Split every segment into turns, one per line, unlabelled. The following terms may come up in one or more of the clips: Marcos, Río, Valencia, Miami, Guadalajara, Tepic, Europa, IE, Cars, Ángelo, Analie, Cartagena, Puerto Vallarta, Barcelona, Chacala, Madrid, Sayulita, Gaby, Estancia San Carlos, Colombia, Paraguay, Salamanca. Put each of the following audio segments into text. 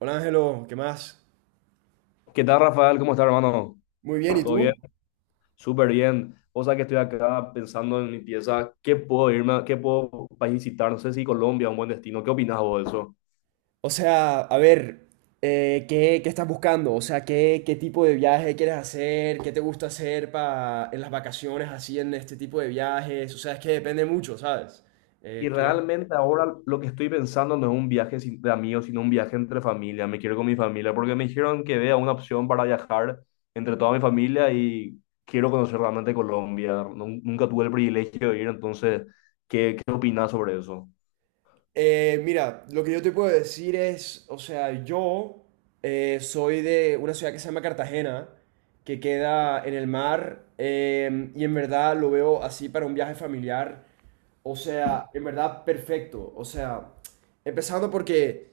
Hola Ángelo, ¿qué más?
¿Qué tal, Rafael? ¿Cómo estás, hermano?
Muy bien, ¿y
¿Todo bien?
tú?
Súper bien. O sea que estoy acá pensando en mi pieza. ¿Qué puedo irme, qué puedo país visitar? No sé si Colombia es un buen destino. ¿Qué opinas vos de eso?
O sea, a ver, qué estás buscando? O sea, qué tipo de viaje quieres hacer? ¿Qué te gusta hacer en las vacaciones así en este tipo de viajes? O sea, es que depende mucho, ¿sabes?
Y
Eh, ¿qué-
realmente ahora lo que estoy pensando no es un viaje sin- de amigos, sino un viaje entre familia. Me quiero ir con mi familia porque me dijeron que vea una opción para viajar entre toda mi familia y quiero conocer realmente Colombia. Nunca tuve el privilegio de ir, entonces, ¿qué opinas sobre eso?
Mira, lo que yo te puedo decir es, o sea, yo soy de una ciudad que se llama Cartagena, que queda en el mar, y en verdad lo veo así para un viaje familiar. O sea, en verdad, perfecto. O sea, empezando porque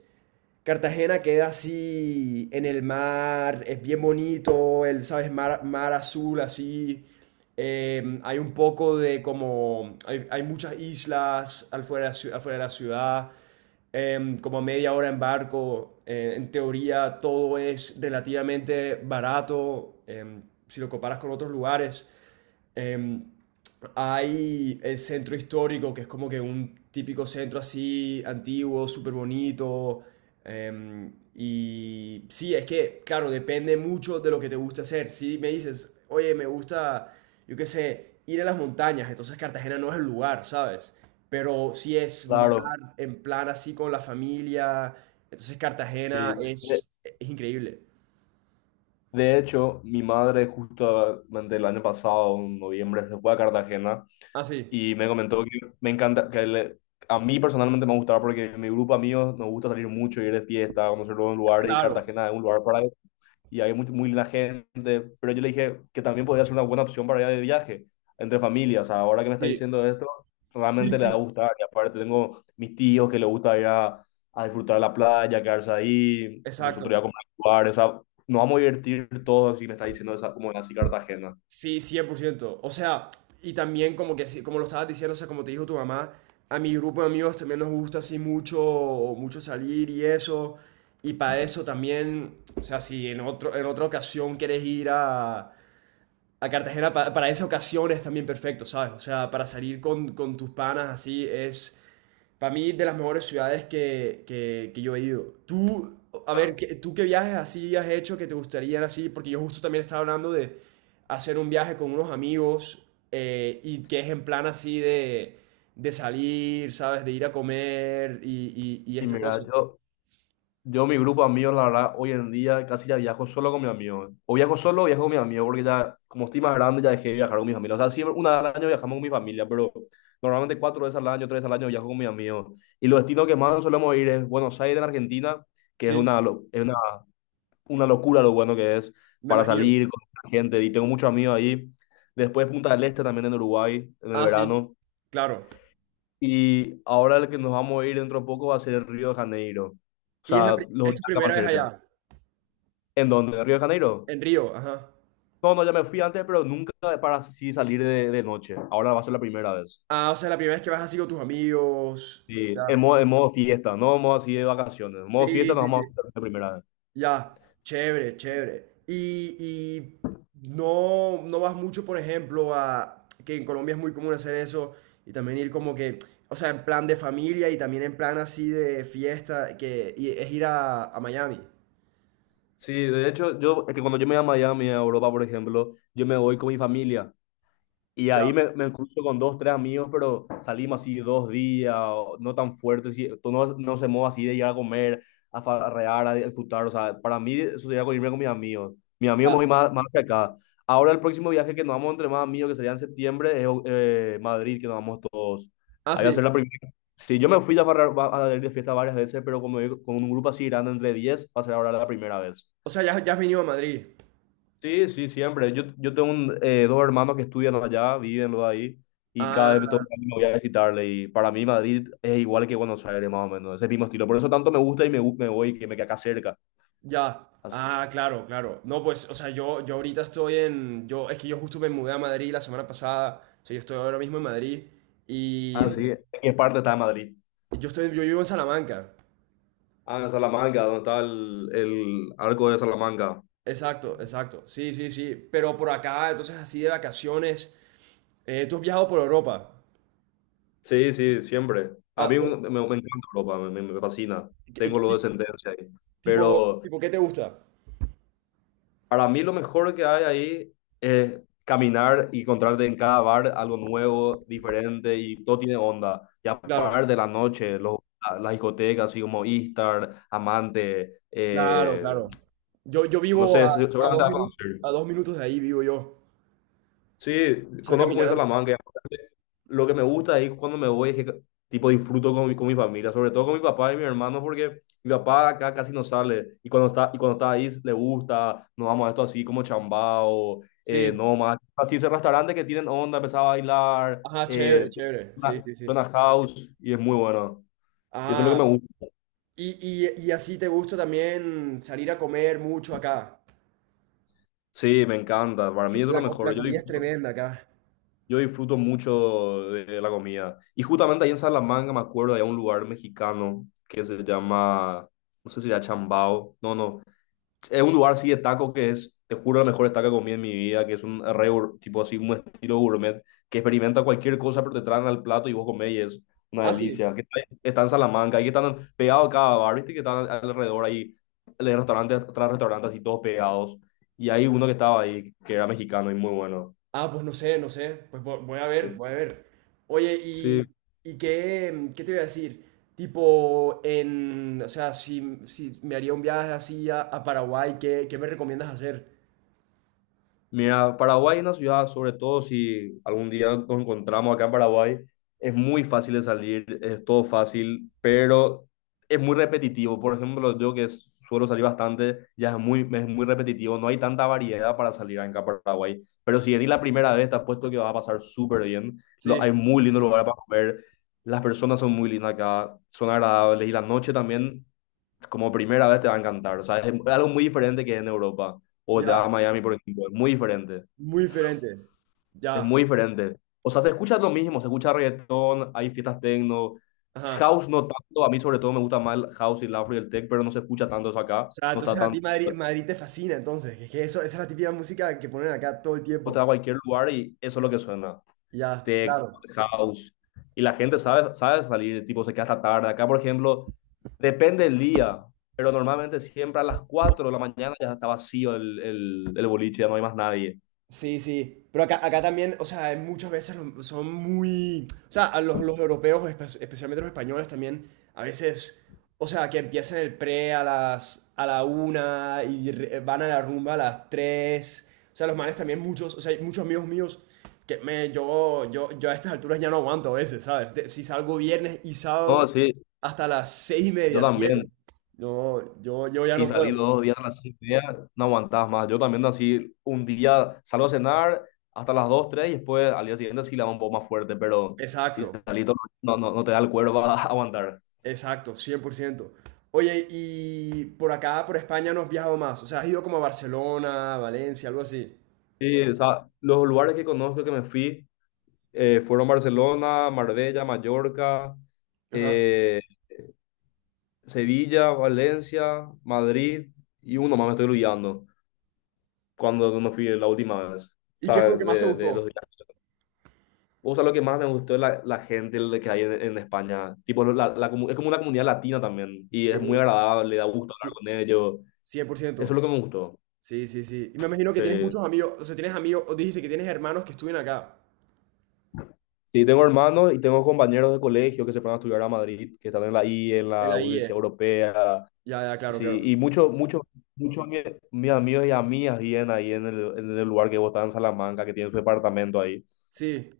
Cartagena queda así en el mar, es bien bonito, ¿sabes? Mar azul así. Hay un poco de como, hay muchas islas afuera, afuera de la ciudad, como a media hora en barco. En teoría todo es relativamente barato, si lo comparas con otros lugares. Em, hay el centro histórico, que es como que un típico centro así antiguo, súper bonito. Y sí, es que, claro, depende mucho de lo que te gusta hacer. Si me dices, oye, me gusta, yo qué sé, ir a las montañas, entonces Cartagena no es el lugar, ¿sabes? Pero si es mar,
Claro,
en plan así con la familia, entonces Cartagena
sí.
es increíble.
De hecho, mi madre justamente el año pasado, en noviembre, se fue a Cartagena
Ah, sí,
y me comentó que me encanta, a mí personalmente me gustaba porque en mi grupo de amigos nos gusta salir mucho, ir de fiesta, conocer nuevos lugares y
claro,
Cartagena es un lugar y hay muy, muy linda gente, pero yo le dije que también podría ser una buena opción para ir de viaje entre familias. O sea, ahora que me está
sí,
diciendo esto,
sí,
realmente le va a
sí,
gustar. Y aparte tengo mis tíos que les gusta a disfrutar de la playa, quedarse ahí, nosotros
exacto.
ya comprar lugares, o sea, nos vamos a divertir todos y me está diciendo esa, como así Cartagena.
Sí, 100%. O sea, y también como que, como lo estabas diciendo, o sea, como te dijo tu mamá, a mi grupo de amigos también nos gusta así mucho, mucho salir y eso. Y para eso también, o sea, si en otro, en otra ocasión quieres ir a Cartagena, para esa ocasión es también perfecto, ¿sabes? O sea, para salir con tus panas así es para mí, de las mejores ciudades que yo he ido. Tú, a ver, ¿tú qué viajes así has hecho que te gustarían así? Porque yo justo también estaba hablando de hacer un viaje con unos amigos y que es en plan así de salir, ¿sabes? De ir a comer y
Y
esta cosa.
mira, yo, mi grupo de amigos, la verdad, hoy en día casi ya viajo solo con mis amigos. O viajo solo o viajo con mis amigos, porque ya, como estoy más grande, ya dejé de viajar con mis amigos. O sea, siempre una vez al año viajamos con mi familia, pero normalmente 4 veces al año, 3 veces al año viajo con mis amigos. Y los destinos que más solemos ir es Buenos Aires, en Argentina, que es
Sí,
una, lo- es una locura lo bueno que es
me
para
imagino.
salir con la gente. Y tengo muchos amigos ahí. Después Punta del Este también en Uruguay, en el
Ah, sí,
verano.
claro.
Y ahora el que nos vamos a ir dentro de poco va a ser Río de Janeiro. O
Y es,
sea, los
es
viajes
tu primera
más
vez
cerca.
allá,
¿En dónde? ¿En Río de Janeiro?
en Río, ajá.
No, no, ya me fui antes, pero nunca para así salir de noche. Ahora va a ser la primera vez.
Ah, o sea, la primera vez que vas así con tus amigos.
Sí,
Ya.
en modo fiesta, no en modo así de vacaciones. En modo
Sí,
fiesta nos
sí,
vamos
sí.
a juntar la primera vez.
Ya, chévere, chévere. Y no, no vas mucho, por ejemplo, a que en Colombia es muy común hacer eso y también ir como que, o sea, en plan de familia y también en plan así de fiesta, que y es ir a Miami.
Sí, de hecho, yo, es que cuando yo me voy a Miami, a Europa, por ejemplo, yo me voy con mi familia. Y
Ya,
ahí me cruzo con dos, tres amigos, pero salimos así dos días, o no tan fuertes, no, no se mueve así de ir a comer, a farrear, a disfrutar. O sea, para mí eso sería con irme con mis amigos. Mis amigos me
ya.
voy más, más hacia acá. Ahora el próximo viaje que nos vamos entre más amigos, que sería en septiembre, es Madrid, que nos vamos todos.
Ah,
Ahí va a ser
sí.
la primera. Sí, yo me fui a farrear, a ir de fiesta varias veces, pero como digo, con un grupo así grande entre 10 va a ser ahora la primera vez.
O sea, ya, ya has venido a Madrid.
Sí, sí, siempre. Yo tengo un, 2 hermanos que estudian allá, viven los ahí, y cada vez me
Ah,
toca me voy a visitarle. Y para mí Madrid es igual que Buenos Aires, más o menos, ese mismo estilo. Por eso tanto me gusta y me, me voy, que me queda acá cerca.
ya.
Así.
Ah, claro, claro. No, pues, o sea, yo ahorita estoy en, yo, es que yo justo me mudé a Madrid la semana pasada. O sea, yo estoy ahora mismo en Madrid y
Ah, sí. ¿En qué parte está Madrid?
yo vivo en Salamanca.
Ah, en Salamanca, donde está el arco de Salamanca.
Exacto, exacto. Sí, sí, sí. Pero por acá, entonces así de vacaciones. ¿Tú has viajado por Europa?
Sí, sí, siempre.
Ah, por-
Me, me encanta Europa, me fascina.
¿qué- qué
Tengo lo de
ti-
sentencia ahí.
Tipo,
Pero...
tipo, ¿qué te gusta?
Para mí lo mejor que hay ahí es caminar y encontrarte en cada bar algo nuevo, diferente y todo tiene onda. Y
Claro,
aparte la noche, los, las discotecas así como Istar, Amante,
claro, claro. Yo
no
vivo
sé,
a dos
seguramente vas a
minutos, a
conocer.
dos minutos de ahí vivo yo.
Sí,
O sea,
conozco muy bien
caminando.
Salamanca y aparte, lo que me gusta ahí cuando me voy es que tipo disfruto con mi familia, sobre todo con mi papá y mi hermano, porque mi papá acá casi no sale. Y cuando está ahí le gusta, nos vamos a esto así como chambao,
Sí.
no más. Así esos restaurantes que tienen onda, empezar a bailar,
Ajá, chévere, chévere. Sí,
suena,
sí, sí.
suena house y es muy bueno. Y eso es lo
Ah,
que me gusta.
y, y así te gusta también salir a comer mucho acá.
Sí, me encanta. Para
Que
mí eso es lo mejor.
La
Yo
comida es
disfruto.
tremenda acá.
Yo disfruto mucho de la comida. Y justamente ahí en Salamanca me acuerdo de un lugar mexicano que se llama, no sé si era Chambao, no, no. Es un lugar así de taco que es, te juro, la mejor taco que comí en mi vida, que es un tipo así, un estilo gourmet, que experimenta cualquier cosa, pero te traen al plato y vos comés y es una
Ah, sí.
delicia. Está en Salamanca, ahí que están pegados a cada bar, viste que están alrededor ahí, de restaurantes tras restaurantes así todos pegados. Y hay uno que estaba ahí, que era mexicano y muy bueno.
Ah, pues no sé, no sé. Pues voy a ver,
Sí.
voy a ver. Oye,
Sí,
y qué, ¿qué te voy a decir? Tipo, o sea, si me haría un viaje así a Paraguay, ¿qué me recomiendas hacer?
mira, Paraguay es una ciudad, sobre todo si algún día nos encontramos acá en Paraguay, es muy fácil de salir, es todo fácil, pero es muy repetitivo. Por ejemplo, suelo salir bastante, ya es muy repetitivo, no hay tanta variedad para salir acá en Paraguay. Pero si venís la primera vez, te apuesto que vas a pasar súper bien. Lo,
Sí,
hay muy lindos lugares para comer, las personas son muy lindas acá, son agradables y la noche también como primera vez te va a encantar. O sea, es algo muy diferente que en Europa. O te vas a
ya,
Miami, por ejemplo. Es muy diferente.
muy diferente.
Es
Ya,
muy diferente. O sea, se escucha lo mismo. Se escucha reggaetón, hay fiestas techno.
ajá.
House no tanto. A mí, sobre todo, me gusta más el house y el afro y el tech, pero no se escucha tanto eso
O
acá.
sea,
No
entonces
está
a
tan.
ti Madrid te fascina, entonces. Es que eso, esa es la típica música que ponen acá todo el
O te
tiempo.
vas a cualquier lugar y eso es lo que suena.
Ya,
Tech,
claro.
house. Y la gente sabe, sabe salir, tipo, se queda hasta tarde. Acá, por ejemplo, depende del día. Pero normalmente siempre a las 4 de la mañana ya está vacío el boliche, ya no hay más nadie.
Sí, sí, pero acá, acá también, o sea, hay muchas veces son muy, o sea, a los europeos, especialmente los españoles también, a veces, o sea, que empiezan el pre a las, a la una y van a la rumba a las tres, o sea, los manes también muchos, o sea, hay muchos amigos míos que me, yo a estas alturas ya no aguanto a veces, ¿sabes? Si salgo viernes y
No,
sábado
sí,
hasta las seis y
yo
media, siete,
también.
no, yo ya
Si
no
salí
puedo,
2 días a las 6 y media, no aguantás más. Yo también así, un día salgo a cenar hasta las dos, tres, y después al día siguiente sí la va un poco más fuerte, pero si
exacto.
salí todo, no te da el cuerpo a aguantar.
Exacto, 100%. Oye, y por acá, por España, no has viajado más. O sea, has ido como a Barcelona, Valencia, algo así.
Sí, o sea, los lugares que conozco que me fui fueron Barcelona, Marbella, Mallorca,
Ajá.
eh, Sevilla, Valencia, Madrid, y uno más me estoy olvidando cuando me fui la última vez. O
¿Y qué
sea,
fue lo que más te
de los.
gustó?
O sea, lo que más me gustó es la gente de que hay en España. Tipo, la es como una comunidad latina también. Y es muy
Sí,
agradable, da gusto hablar
sí,
con ellos.
cien por
Eso es
ciento.
lo que me gustó.
Sí, sí, sí. Y me imagino que tienes
Sí.
muchos amigos, o sea, tienes amigos, o dijiste que tienes hermanos que estuvieron acá,
Sí, tengo hermanos y tengo compañeros de colegio que se fueron a estudiar a Madrid, que están en la I, en
en
la
la IE.
Universidad Europea.
Ya, ya, claro,
Sí,
claro.
y muchos, muchos, muchos de mis amigos y amigas vienen ahí en el lugar que vos estás en Salamanca, que tienen su departamento ahí.
Sí,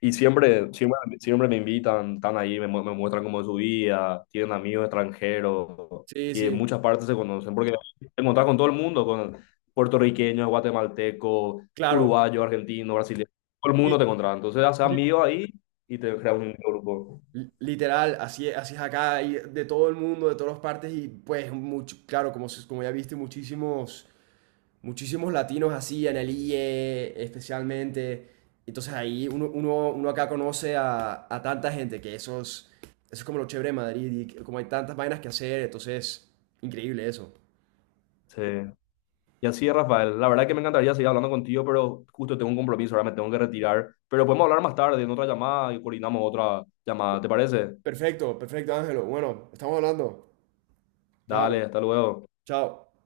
Y siempre, siempre, siempre me invitan, están ahí, me muestran cómo es su vida, tienen amigos extranjeros
sí,
y en
sí,
muchas partes se conocen, porque te encontrás con todo el mundo, con puertorriqueños, guatemaltecos,
claro.
uruguayos, argentinos, brasileños, todo el mundo
Li-
te encontrás. Entonces haces
li-
amigos ahí y te creas un grupo.
Literal, así es acá, y de todo el mundo, de todas las partes, y pues, mucho, claro, como, como ya viste, muchísimos. Muchísimos latinos así, en el Analie especialmente. Entonces ahí uno acá conoce a tanta gente que eso es como lo chévere de Madrid y como hay tantas vainas que hacer, entonces increíble eso.
Sí. Y así es, Rafael. La verdad que me encantaría seguir hablando contigo, pero justo tengo un compromiso, ahora me tengo que retirar. Pero podemos hablar más tarde en otra llamada y coordinamos otra llamada, ¿te parece?
Perfecto, perfecto Ángelo. Bueno, estamos hablando. Chao,
Dale, hasta luego.
chao.